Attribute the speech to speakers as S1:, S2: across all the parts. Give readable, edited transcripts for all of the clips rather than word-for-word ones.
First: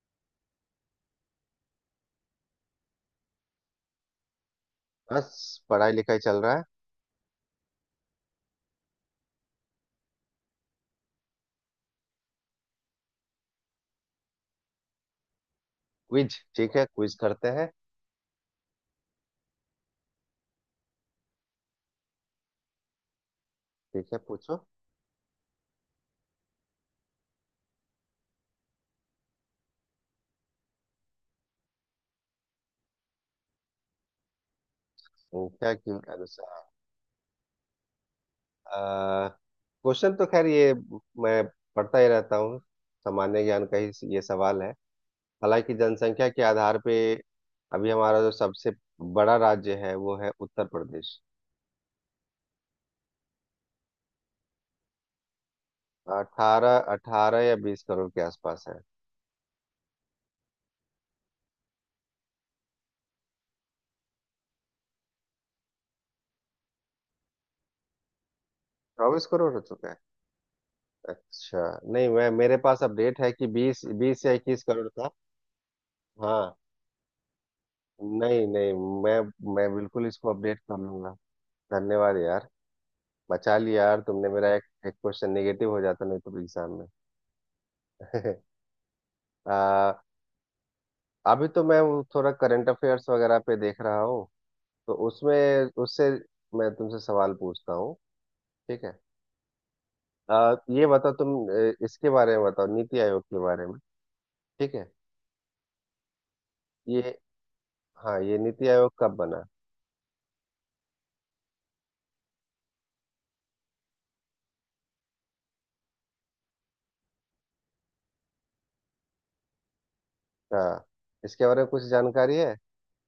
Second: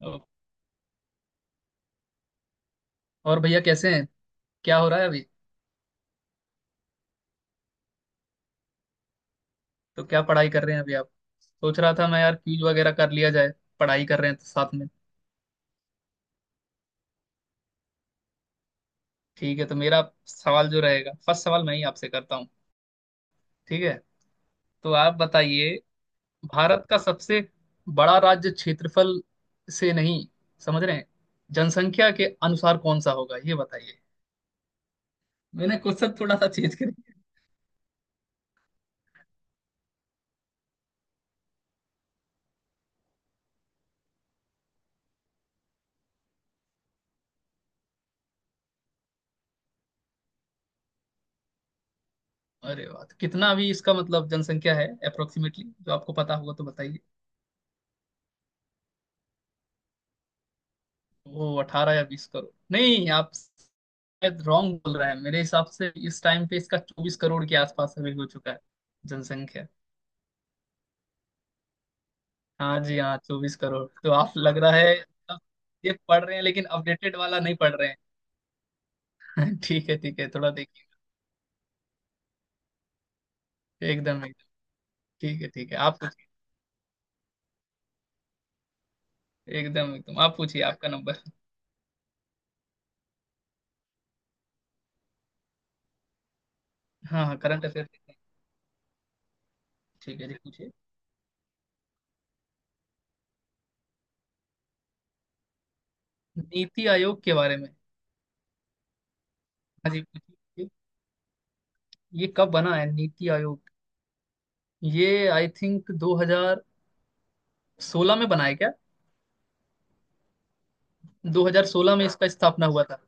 S1: ओ, और भैया कैसे हैं? क्या हो रहा है अभी?
S2: बस पढ़ाई लिखाई चल रहा है।
S1: तो क्या पढ़ाई कर रहे हैं अभी आप? सोच रहा था मैं, यार क्यूज वगैरह कर लिया जाए, पढ़ाई कर रहे हैं तो साथ में।
S2: क्विज ठीक है। क्विज करते हैं।
S1: ठीक है, तो मेरा सवाल जो रहेगा, फर्स्ट सवाल मैं ही आपसे करता हूँ, ठीक है?
S2: ठीक है, पूछो।
S1: तो आप बताइए, भारत का सबसे बड़ा राज्य क्षेत्रफल से नहीं, समझ रहे हैं, जनसंख्या के अनुसार कौन सा होगा ये बताइए।
S2: वो क्या
S1: मैंने
S2: क्यों
S1: क्वेश्चन थोड़ा सा
S2: अनुसार।
S1: चेंज कर दिया।
S2: क्वेश्चन तो खैर, ये मैं पढ़ता ही रहता हूँ, सामान्य ज्ञान का ही ये सवाल है। हालांकि जनसंख्या के आधार पे अभी हमारा जो सबसे बड़ा राज्य है, वो है उत्तर प्रदेश।
S1: अरे वाह, तो कितना भी इसका मतलब जनसंख्या है अप्रोक्सीमेटली जो आपको पता होगा तो
S2: अठारह
S1: बताइए।
S2: अठारह या बीस करोड़ के आसपास है।
S1: वो अठारह या बीस करोड़ नहीं, आप शायद रॉन्ग बोल रहे हैं, मेरे हिसाब से इस टाइम पे इसका चौबीस करोड़ के आसपास अभी हो चुका है।
S2: 24 करोड़ हो
S1: जनसंख्या।
S2: चुका है? अच्छा। नहीं, मैं मेरे
S1: हाँ
S2: पास
S1: जी हाँ,
S2: अपडेट है कि
S1: चौबीस करोड़
S2: बीस
S1: तो
S2: बीस या
S1: आप, लग
S2: इक्कीस
S1: रहा
S2: करोड़
S1: है
S2: था।
S1: आप ये पढ़ रहे हैं
S2: हाँ।
S1: लेकिन अपडेटेड वाला नहीं पढ़ रहे हैं।
S2: नहीं नहीं। मैं मैं
S1: ठीक है
S2: बिल्कुल
S1: ठीक है,
S2: इसको
S1: थोड़ा
S2: अपडेट कर
S1: देखिए।
S2: लूंगा। धन्यवाद यार। बचा लिया यार
S1: एकदम
S2: तुमने।
S1: एकदम।
S2: मेरा एक एक क्वेश्चन
S1: ठीक है
S2: नेगेटिव
S1: ठीक है,
S2: हो
S1: आप
S2: जाता नहीं
S1: पूछिए।
S2: तो एग्जाम में। आ,
S1: एकदम एकदम आप पूछिए, आपका नंबर।
S2: अभी तो मैं वो थोड़ा करंट अफेयर्स वगैरह पे देख रहा हूँ। तो उसमें उससे मैं तुमसे
S1: हाँ
S2: सवाल
S1: हाँ, करंट
S2: पूछता
S1: अफेयर।
S2: हूँ। ठीक है।
S1: ठीक है जी, पूछिए।
S2: ये बताओ तुम, इसके बारे में बताओ, नीति आयोग के बारे में। ठीक है,
S1: नीति
S2: ये।
S1: आयोग के बारे में।
S2: हाँ, ये नीति आयोग कब बना?
S1: हाँ जी पूछिए। ये कब बना है नीति आयोग? ये आई थिंक 2016 में बना है क्या?
S2: हाँ इसके बारे में कुछ
S1: 2016 में इसका
S2: जानकारी है?
S1: स्थापना हुआ था।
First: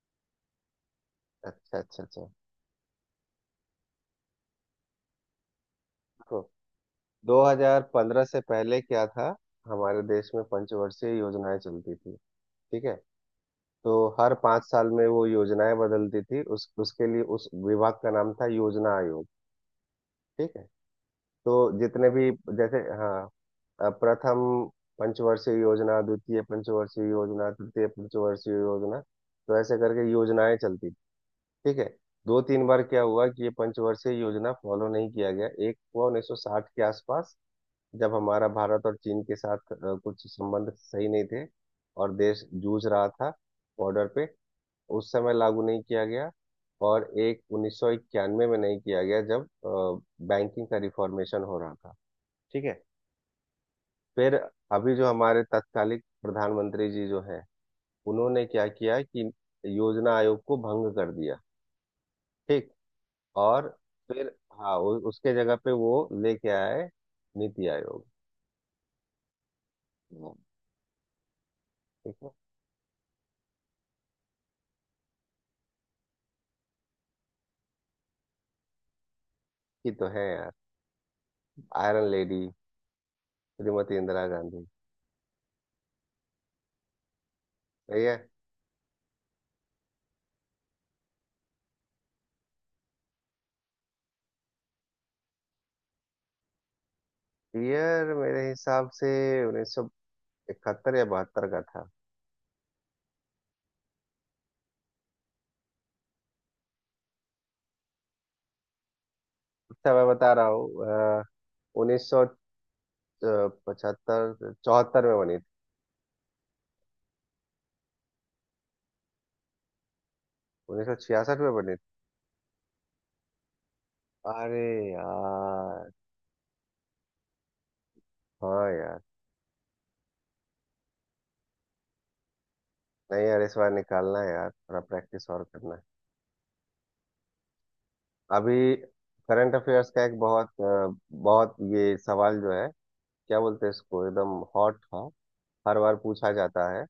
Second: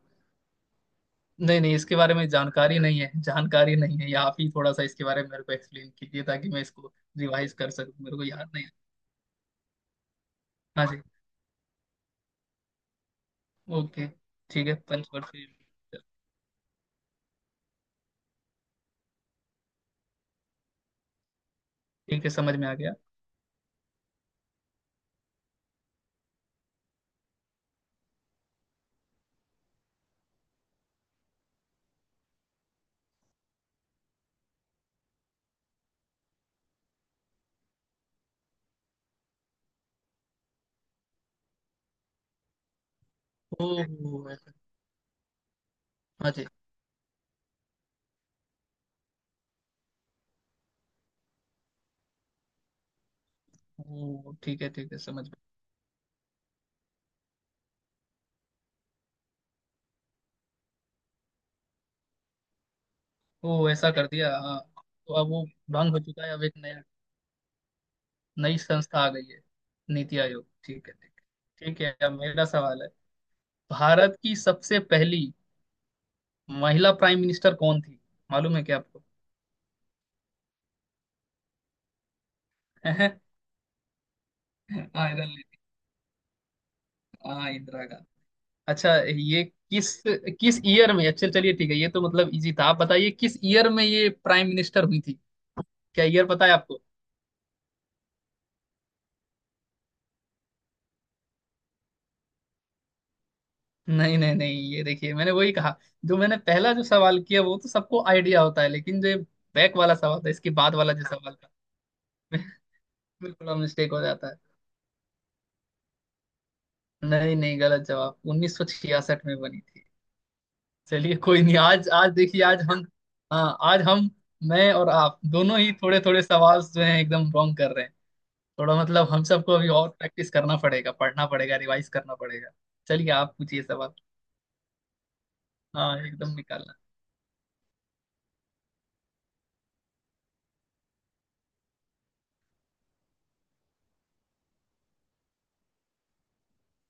S1: नहीं नहीं,
S2: अच्छा
S1: इसके
S2: अच्छा
S1: बारे
S2: अच्छा।
S1: में जानकारी नहीं है, जानकारी नहीं है, आप ही थोड़ा सा इसके बारे में मेरे को एक्सप्लेन कीजिए ताकि मैं इसको रिवाइज कर सकूं, मेरे
S2: 2015
S1: को
S2: से
S1: याद नहीं है।
S2: पहले क्या था? हमारे देश में
S1: हाँ जी।
S2: पंचवर्षीय योजनाएं चलती थी। ठीक है। तो
S1: ओके।
S2: हर पाँच
S1: ठीक है,
S2: साल में वो
S1: पंचवर्षीय
S2: योजनाएं
S1: मिशन।
S2: बदलती थी। उस उसके लिए उस विभाग का नाम था योजना आयोग। ठीक है। तो जितने
S1: ठीक
S2: भी,
S1: है, समझ में आ
S2: जैसे,
S1: गया।
S2: हाँ, प्रथम पंचवर्षीय योजना, द्वितीय पंचवर्षीय योजना, तृतीय पंचवर्षीय योजना, तो ऐसे करके योजनाएं चलती थी। ठीक है। दो तीन बार क्या हुआ कि ये पंचवर्षीय योजना फॉलो नहीं किया गया। एक हुआ 1960 के आसपास, जब हमारा भारत और चीन के साथ कुछ संबंध सही नहीं थे और देश जूझ रहा था
S1: ओ
S2: बॉर्डर पे।
S1: ऐसा।
S2: उस समय लागू नहीं किया गया।
S1: हाँ जी।
S2: और एक 1991 में नहीं किया गया, जब बैंकिंग का रिफॉर्मेशन हो रहा था। ठीक है।
S1: ओ
S2: फिर
S1: ठीक है ठीक
S2: अभी
S1: है,
S2: जो
S1: समझ में।
S2: हमारे तत्कालिक प्रधानमंत्री जी जो है, उन्होंने क्या किया कि योजना आयोग को भंग कर दिया। ठीक। और
S1: ओ ऐसा कर दिया,
S2: फिर
S1: हाँ।
S2: हाँ,
S1: तो अब
S2: उसके
S1: वो
S2: जगह पे
S1: भंग हो
S2: वो
S1: चुका है, अब
S2: लेके
S1: एक नया,
S2: आए नीति आयोग।
S1: नई संस्था आ गई है। नीति
S2: हम्म।
S1: आयोग, ठीक है ठीक है, ठीक है, अब
S2: ठीक है।
S1: मेरा सवाल है। भारत की सबसे पहली महिला प्राइम मिनिस्टर कौन थी, मालूम है क्या आपको?
S2: ये तो है यार। Iron lady Shrimati Indira Gandhi.
S1: हाँ, हाँ इंदिरा गांधी।
S2: ये
S1: अच्छा, ये किस किस ईयर में, अच्छा चलिए ठीक है, ये तो मतलब इजी था। आप बताइए किस ईयर में ये प्राइम मिनिस्टर हुई थी? क्या ईयर पता है आपको?
S2: ईयर मेरे हिसाब से 1971 या 72 का था।
S1: नहीं नहीं नहीं, ये देखिए, मैंने वही कहा, जो मैंने पहला जो सवाल किया वो तो सबको आइडिया होता है, लेकिन जो बैक
S2: अच्छा,
S1: वाला
S2: मैं
S1: सवाल था,
S2: बता रहा
S1: इसके बाद वाला जो
S2: हूँ,
S1: सवाल था।
S2: उन्नीस सौ
S1: बिल्कुल मिस्टेक हो जाता है।
S2: पचहत्तर 74 में बनी थी।
S1: नहीं नहीं, गलत जवाब, 1966 में बनी थी।
S2: उन्नीस सौ
S1: चलिए कोई
S2: छियासठ में
S1: नहीं,
S2: बनी थी।
S1: आज आज देखिए, आज हम, हाँ, आज हम,
S2: अरे
S1: मैं और आप दोनों ही
S2: यार।
S1: थोड़े थोड़े सवाल जो हैं एकदम रॉन्ग कर रहे हैं।
S2: हाँ
S1: थोड़ा
S2: यार।
S1: मतलब हम सबको अभी और प्रैक्टिस करना पड़ेगा, पढ़ना पड़ेगा, रिवाइज करना पड़ेगा। चलिए
S2: नहीं
S1: आप
S2: यार, इस
S1: पूछिए
S2: बार
S1: सवाल।
S2: निकालना है यार, थोड़ा प्रैक्टिस और करना है।
S1: हाँ एकदम, निकालना।
S2: अभी करंट अफेयर्स का एक बहुत ये सवाल जो है, क्या बोलते हैं इसको, एकदम हॉट था, हर बार पूछा जाता है।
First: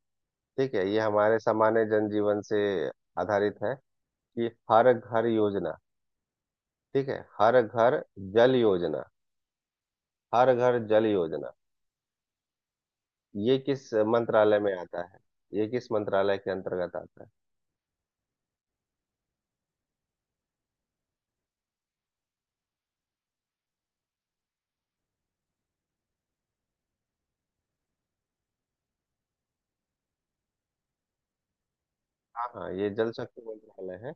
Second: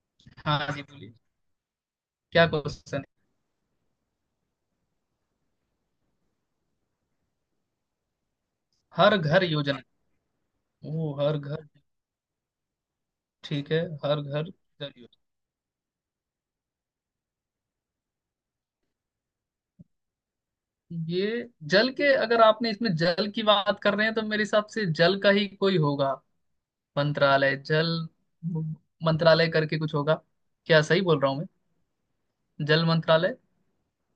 S1: हाँ
S2: ठीक
S1: जी
S2: है। ये
S1: बोलिए,
S2: हमारे सामान्य जनजीवन
S1: क्या
S2: से
S1: क्वेश्चन है?
S2: आधारित है कि हर घर योजना, ठीक है, हर घर जल योजना।
S1: हर घर योजना।
S2: हर घर जल
S1: ओ हर
S2: योजना
S1: घर।
S2: ये
S1: ठीक है,
S2: किस
S1: हर घर
S2: मंत्रालय में
S1: जल
S2: आता है?
S1: योजना।
S2: ये किस मंत्रालय के अंतर्गत आता है?
S1: ये जल के, अगर आपने इसमें जल की बात कर रहे हैं तो मेरे हिसाब से जल का ही कोई होगा, मंत्रालय जल, मंत्रालय करके कुछ होगा, क्या सही बोल रहा हूँ मैं?
S2: हाँ हाँ,
S1: जल
S2: ये जल
S1: मंत्रालय।
S2: शक्ति मंत्रालय है।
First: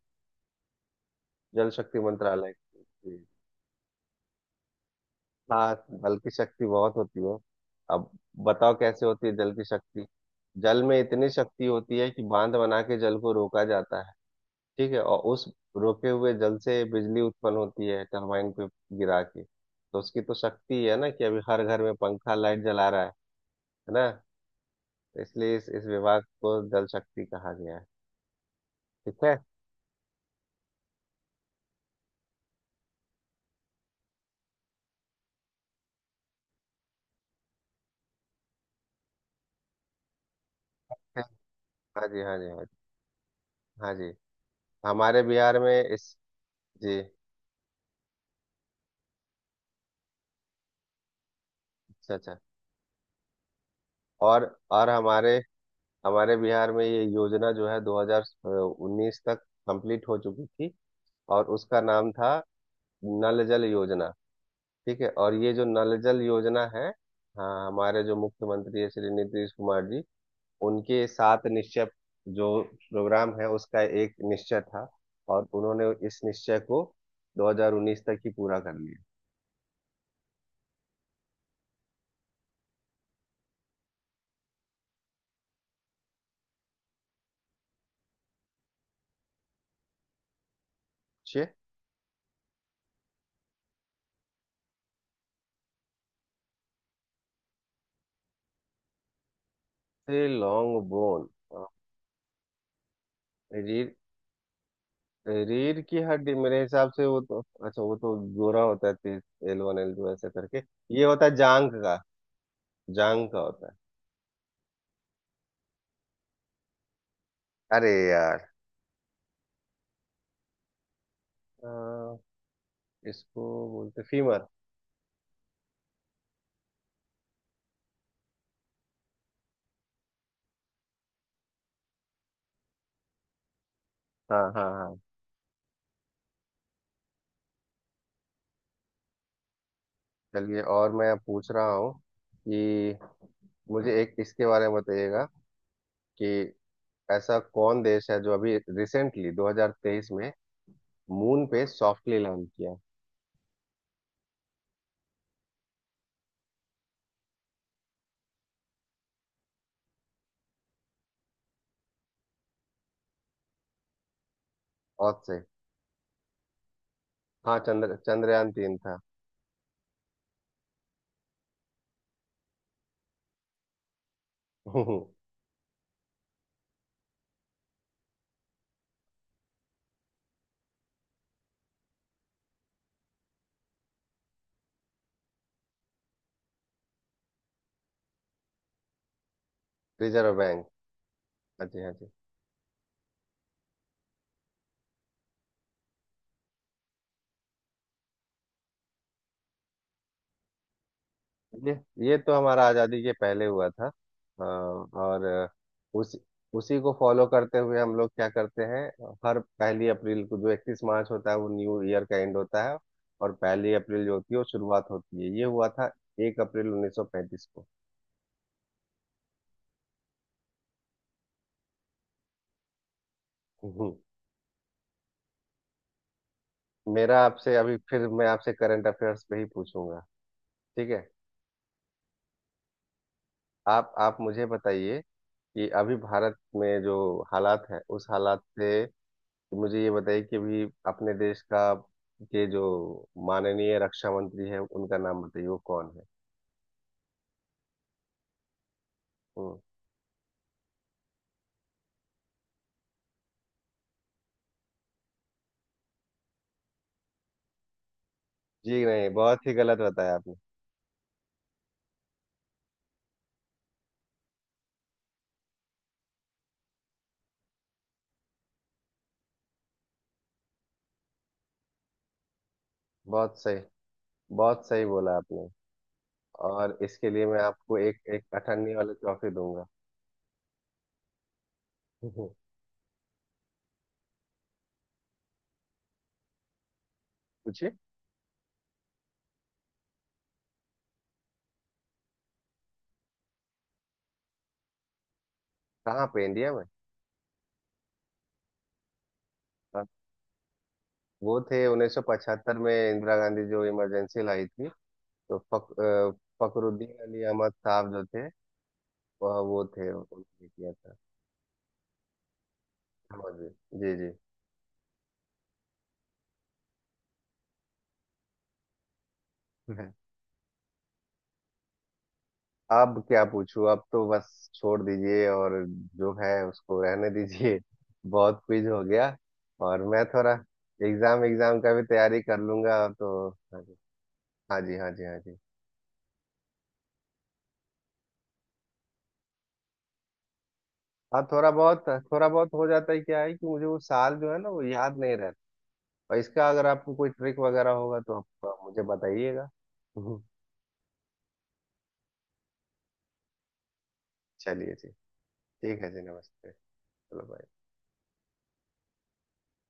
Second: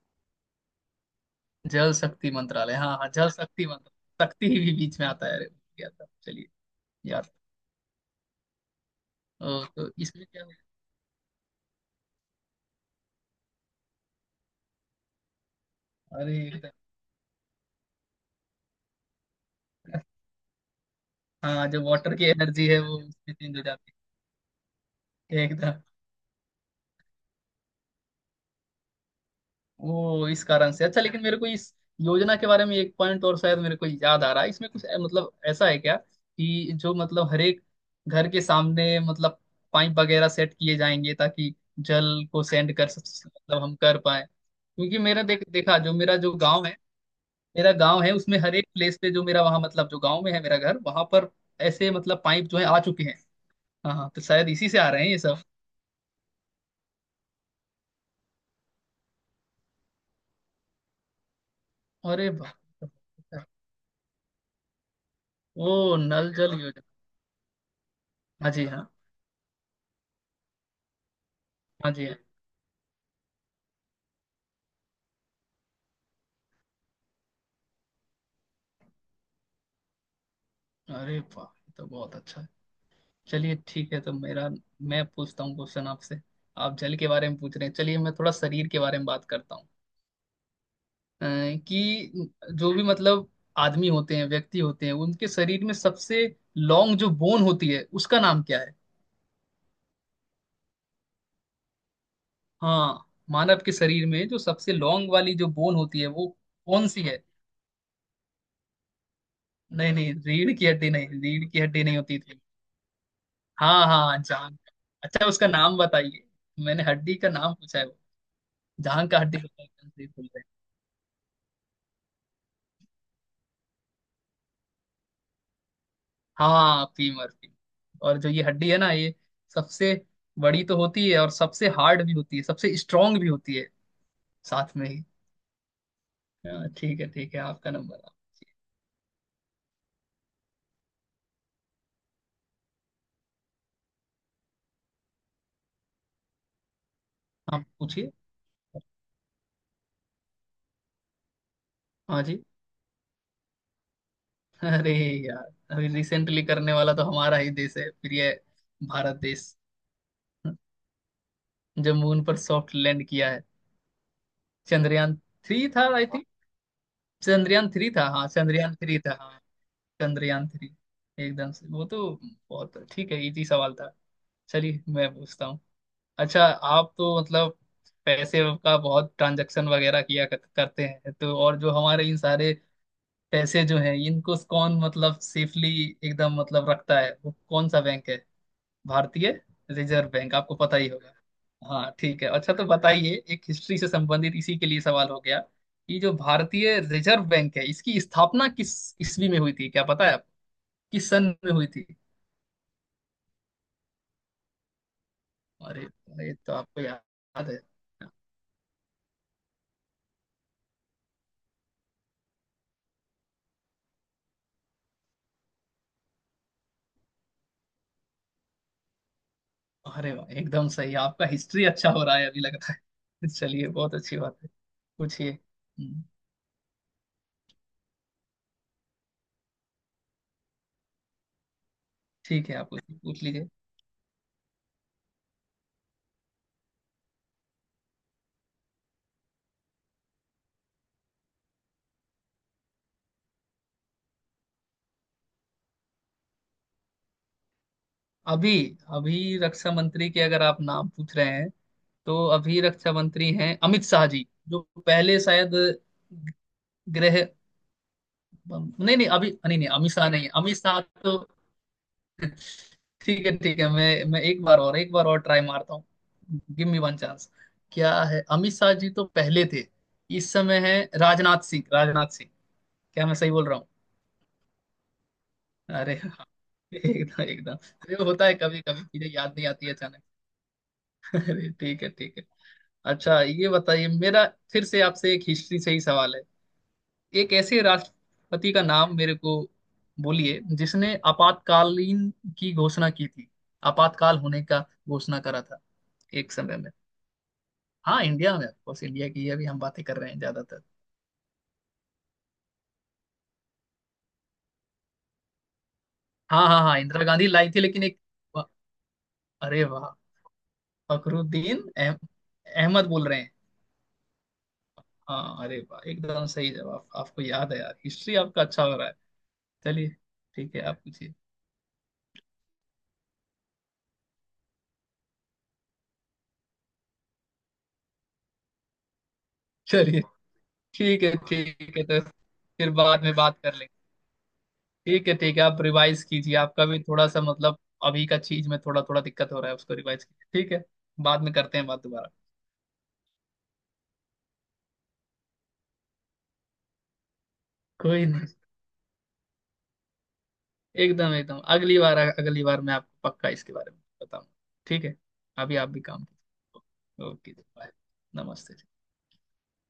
S2: जल
S1: जल
S2: शक्ति
S1: शक्ति
S2: मंत्रालय
S1: मंत्रालय, हाँ हाँ,
S2: के-
S1: जल शक्ति मंत्रालय। शक्ति ही भी बीच में आता है, अरे
S2: हाँ,
S1: क्या था,
S2: जल की
S1: चलिए।
S2: शक्ति बहुत होती
S1: यार।
S2: है। अब बताओ, कैसे होती है जल की
S1: ओ, तो
S2: शक्ति।
S1: इसमें क्या होगा?
S2: जल में इतनी शक्ति होती है कि बांध बना के जल को रोका जाता है। ठीक है। और उस रोके हुए
S1: अरे
S2: जल
S1: एकदम।
S2: से बिजली उत्पन्न होती है, टरबाइन पे गिरा के। तो उसकी तो शक्ति है ना, कि अभी हर
S1: हाँ,
S2: घर
S1: जो
S2: में
S1: वाटर की
S2: पंखा लाइट
S1: एनर्जी है
S2: जला
S1: वो
S2: रहा है।
S1: इसमें चेंज हो जाती
S2: है ना? तो
S1: है
S2: इसलिए
S1: एकदम।
S2: इस विभाग को जल शक्ति कहा गया है। ठीक है।
S1: वो इस कारण से, अच्छा लेकिन मेरे को इस योजना के बारे में एक पॉइंट और शायद मेरे को याद आ रहा है, इसमें कुछ मतलब, ऐसा है क्या कि जो मतलब हर एक घर के सामने मतलब पाइप वगैरह सेट किए जाएंगे ताकि
S2: हाँ जी,
S1: जल
S2: हाँ
S1: को
S2: जी, हाँ जी।
S1: सेंड कर मतलब हम
S2: हाँ
S1: कर
S2: जी।
S1: पाए, क्योंकि मेरा
S2: हमारे
S1: देख
S2: बिहार में
S1: देखा जो,
S2: इस,
S1: मेरा जो गांव है,
S2: जी।
S1: मेरा गांव है उसमें हर एक प्लेस पे जो मेरा वहाँ मतलब, जो गांव में है मेरा घर, वहां पर ऐसे
S2: अच्छा
S1: मतलब
S2: अच्छा।
S1: पाइप जो है आ चुके हैं। हाँ हाँ, तो
S2: और
S1: शायद इसी से आ रहे हैं ये
S2: हमारे
S1: सब।
S2: हमारे बिहार में ये योजना जो है 2019 तक कंप्लीट हो चुकी थी। और उसका नाम
S1: अरे
S2: था
S1: वाह।
S2: नल जल योजना। ठीक है। और ये जो
S1: ओ
S2: नल जल
S1: नल जल
S2: योजना
S1: योजना।
S2: है, हाँ, हमारे जो
S1: हाँ जी
S2: मुख्यमंत्री
S1: हाँ,
S2: है श्री नीतीश कुमार जी, उनके सात निश्चय
S1: हाँ जी हाँ।
S2: जो प्रोग्राम है उसका एक निश्चय था। और उन्होंने इस निश्चय को 2019 तक ही पूरा कर लिया।
S1: अरे वाह, ये तो बहुत अच्छा है। चलिए ठीक है, तो मेरा मैं पूछता हूँ क्वेश्चन आपसे। आप जल के बारे में पूछ रहे हैं, चलिए मैं थोड़ा शरीर के बारे में बात करता हूँ। अ,
S2: छे।
S1: कि जो भी मतलब आदमी होते हैं, व्यक्ति होते हैं, उनके शरीर में सबसे लॉन्ग जो बोन होती है उसका नाम क्या है?
S2: से लॉन्ग बोन।
S1: हाँ। मानव के
S2: रीढ़।
S1: शरीर में जो सबसे लॉन्ग वाली जो बोन
S2: रीढ़
S1: होती
S2: की
S1: है वो
S2: हड्डी मेरे
S1: कौन
S2: हिसाब
S1: सी
S2: से। वो
S1: है?
S2: तो, अच्छा, वो तो गोरा होता है, तीस, एल वन
S1: नहीं
S2: एल टू
S1: नहीं,
S2: ऐसे
S1: रीढ़
S2: करके।
S1: की हड्डी
S2: ये
S1: नहीं,
S2: होता है
S1: रीढ़ की
S2: जांघ
S1: हड्डी नहीं
S2: का।
S1: होती थी।
S2: जांघ का होता है।
S1: हाँ हाँ, जान अच्छा उसका नाम बताइए, मैंने हड्डी का नाम पूछा है,
S2: अरे यार।
S1: जहाँ का हड्डी, खुल रही, खुल रही।
S2: अ, इसको बोलते फीमर।
S1: हाँ फीमर, फीमर, और जो ये हड्डी है ना, ये सबसे बड़ी तो होती है और सबसे हार्ड भी होती है, सबसे स्ट्रांग भी होती है
S2: हाँ हाँ
S1: साथ में
S2: हाँ।
S1: ही। हाँ, ठीक है ठीक है, आपका नंबर।
S2: चलिए, और मैं पूछ रहा हूँ कि मुझे एक इसके बारे में बताइएगा कि ऐसा
S1: आप
S2: कौन देश
S1: पूछिए।
S2: है जो अभी रिसेंटली 2023 में मून पे सॉफ्टली
S1: हाँ जी।
S2: लैंड किया?
S1: अरे यार, अभी रिसेंटली करने वाला तो हमारा ही देश है, प्रिय भारत देश, जो मून पर सॉफ्ट लैंड किया है। चंद्रयान
S2: अर्थ से।
S1: थ्री था आई थिंक,
S2: हाँ,
S1: चंद्रयान थ्री था, हाँ,
S2: चंद्रयान
S1: चंद्रयान
S2: तीन
S1: थ्री
S2: था।
S1: था, हाँ। चंद्रयान थ्री एकदम से, वो तो बहुत ठीक है, इजी सवाल था, चलिए मैं पूछता हूँ। अच्छा, आप तो मतलब पैसे का बहुत ट्रांजैक्शन वगैरह किया करते हैं तो, और जो हमारे इन सारे पैसे जो हैं इनको कौन मतलब सेफली एकदम मतलब रखता है, वो कौन सा बैंक है? भारतीय रिजर्व बैंक,
S2: रिजर्व
S1: आपको
S2: बैंक।
S1: पता ही होगा।
S2: हाँ जी,
S1: हाँ
S2: हाँ जी।
S1: ठीक है, अच्छा तो बताइए, एक हिस्ट्री से संबंधित इसी के लिए सवाल हो गया कि जो भारतीय रिजर्व बैंक है इसकी स्थापना किस ईस्वी में हुई थी, क्या पता है आपको, किस सन में हुई
S2: ये
S1: थी?
S2: ये तो हमारा आज़ादी के पहले हुआ था, और
S1: अरे
S2: उसी
S1: ये तो
S2: उसी
S1: आपको
S2: को फॉलो
S1: याद
S2: करते
S1: है।
S2: हुए हम लोग क्या करते हैं, हर पहली अप्रैल को जो 31 मार्च होता है वो न्यू ईयर का एंड होता है, और पहली अप्रैल जो होती है वो शुरुआत होती है। ये हुआ था एक अप्रैल 1935 को।
S1: अरे वाह, एकदम सही, आपका हिस्ट्री अच्छा हो रहा है अभी, लगता है। चलिए
S2: हम्म।
S1: बहुत अच्छी बात है। पूछिए। हम्म।
S2: मेरा आपसे अभी फिर मैं आपसे करंट अफेयर्स पे ही पूछूंगा। ठीक है।
S1: ठीक है, आप पूछ पूछ लीजिए।
S2: आप मुझे बताइए कि अभी भारत में जो हालात है उस हालात से, तो मुझे ये बताइए कि अभी अपने देश का के जो माननीय रक्षा मंत्री है उनका नाम बताइए, वो कौन है?
S1: अभी। अभी
S2: हम्म।
S1: रक्षा मंत्री के, अगर आप नाम पूछ रहे हैं तो अभी रक्षा मंत्री हैं अमित शाह जी, जो पहले शायद गृह,
S2: जी
S1: नहीं नहीं,
S2: नहीं,
S1: अभी
S2: बहुत ही
S1: नहीं नहीं,
S2: गलत
S1: अमित शाह
S2: बताया
S1: नहीं है,
S2: आपने।
S1: अमित शाह तो, ठीक है ठीक है, मैं एक बार और, एक बार और ट्राई मारता हूँ, गिव मी वन चांस। क्या है, अमित शाह जी तो पहले थे, इस समय है राजनाथ सिंह, राजनाथ सिंह। क्या मैं सही
S2: बहुत
S1: बोल रहा
S2: सही।
S1: हूँ?
S2: बहुत सही बोला आपने।
S1: अरे हाँ,
S2: और इसके
S1: एकदम
S2: लिए मैं
S1: एकदम,
S2: आपको
S1: अरे
S2: एक
S1: वो
S2: एक
S1: होता है, कभी
S2: अठन्नी
S1: कभी
S2: वाली
S1: चीजें
S2: ट्रॉफी
S1: याद नहीं
S2: दूंगा।
S1: आती अचानक। अरे ठीक है ठीक है। अच्छा, ये बताइए, मेरा फिर से आपसे एक हिस्ट्री से ही सवाल है। एक ऐसे
S2: पूछिए।
S1: राष्ट्रपति का नाम मेरे को बोलिए जिसने आपातकालीन की घोषणा की थी, आपातकाल होने का घोषणा करा था,
S2: कहाँ पे,
S1: एक
S2: इंडिया
S1: समय
S2: में?
S1: में। हाँ इंडिया में, ऑफकोर्स, इंडिया की अभी हम बातें
S2: हाँ।
S1: कर रहे हैं ज्यादातर।
S2: वो थे 1975 में, इंदिरा गांधी जो इमरजेंसी लाई थी तो
S1: हाँ हाँ हाँ,
S2: फखरुद्दीन
S1: इंदिरा
S2: अली
S1: गांधी लाई
S2: अहमद
S1: थी लेकिन
S2: साहब
S1: एक,
S2: जो थे,
S1: वाह,
S2: वह
S1: अरे
S2: वो थे,
S1: वाह,
S2: उन्होंने किया था।
S1: फखरुद्दीन अहमद बोल रहे हैं।
S2: समझ गए। जी जी।
S1: हाँ अरे वाह, एकदम सही जवाब, आपको याद है यार, हिस्ट्री आपका अच्छा हो रहा है, चलिए। ठीक है आप पूछिए।
S2: अब क्या पूछूं। अब तो बस छोड़ दीजिए और जो है उसको रहने दीजिए। बहुत क्विज हो गया। और
S1: चलिए
S2: मैं थोड़ा
S1: ठीक है
S2: एग्जाम एग्जाम का
S1: ठीक है,
S2: भी
S1: तो
S2: तैयारी कर
S1: फिर
S2: लूंगा
S1: बाद
S2: तो।
S1: में बात कर लेंगे।
S2: हाँ जी, हाँ जी,
S1: ठीक है
S2: हाँ
S1: ठीक
S2: जी।
S1: है, आप रिवाइज कीजिए, आपका भी थोड़ा सा मतलब अभी का चीज में थोड़ा थोड़ा दिक्कत हो रहा है, उसको रिवाइज कीजिए ठीक है,
S2: हाँ
S1: बाद में
S2: थोड़ा
S1: करते हैं बात
S2: बहुत,
S1: दोबारा।
S2: थोड़ा बहुत हो जाता है। क्या है कि मुझे वो साल जो है ना वो याद नहीं रहता। और इसका अगर आपको कोई ट्रिक वगैरह होगा
S1: कोई
S2: तो
S1: नहीं,
S2: आप मुझे बताइएगा। हम्म।
S1: एकदम एकदम, अगली बार मैं आपको पक्का इसके बारे में बताऊंगा।
S2: चलिए
S1: ठीक
S2: जी।
S1: है, अभी आप भी
S2: ठीक है जी।
S1: काम
S2: नमस्ते।
S1: कीजिए,
S2: चलो
S1: ओके
S2: बाय।
S1: बाय। नमस्ते।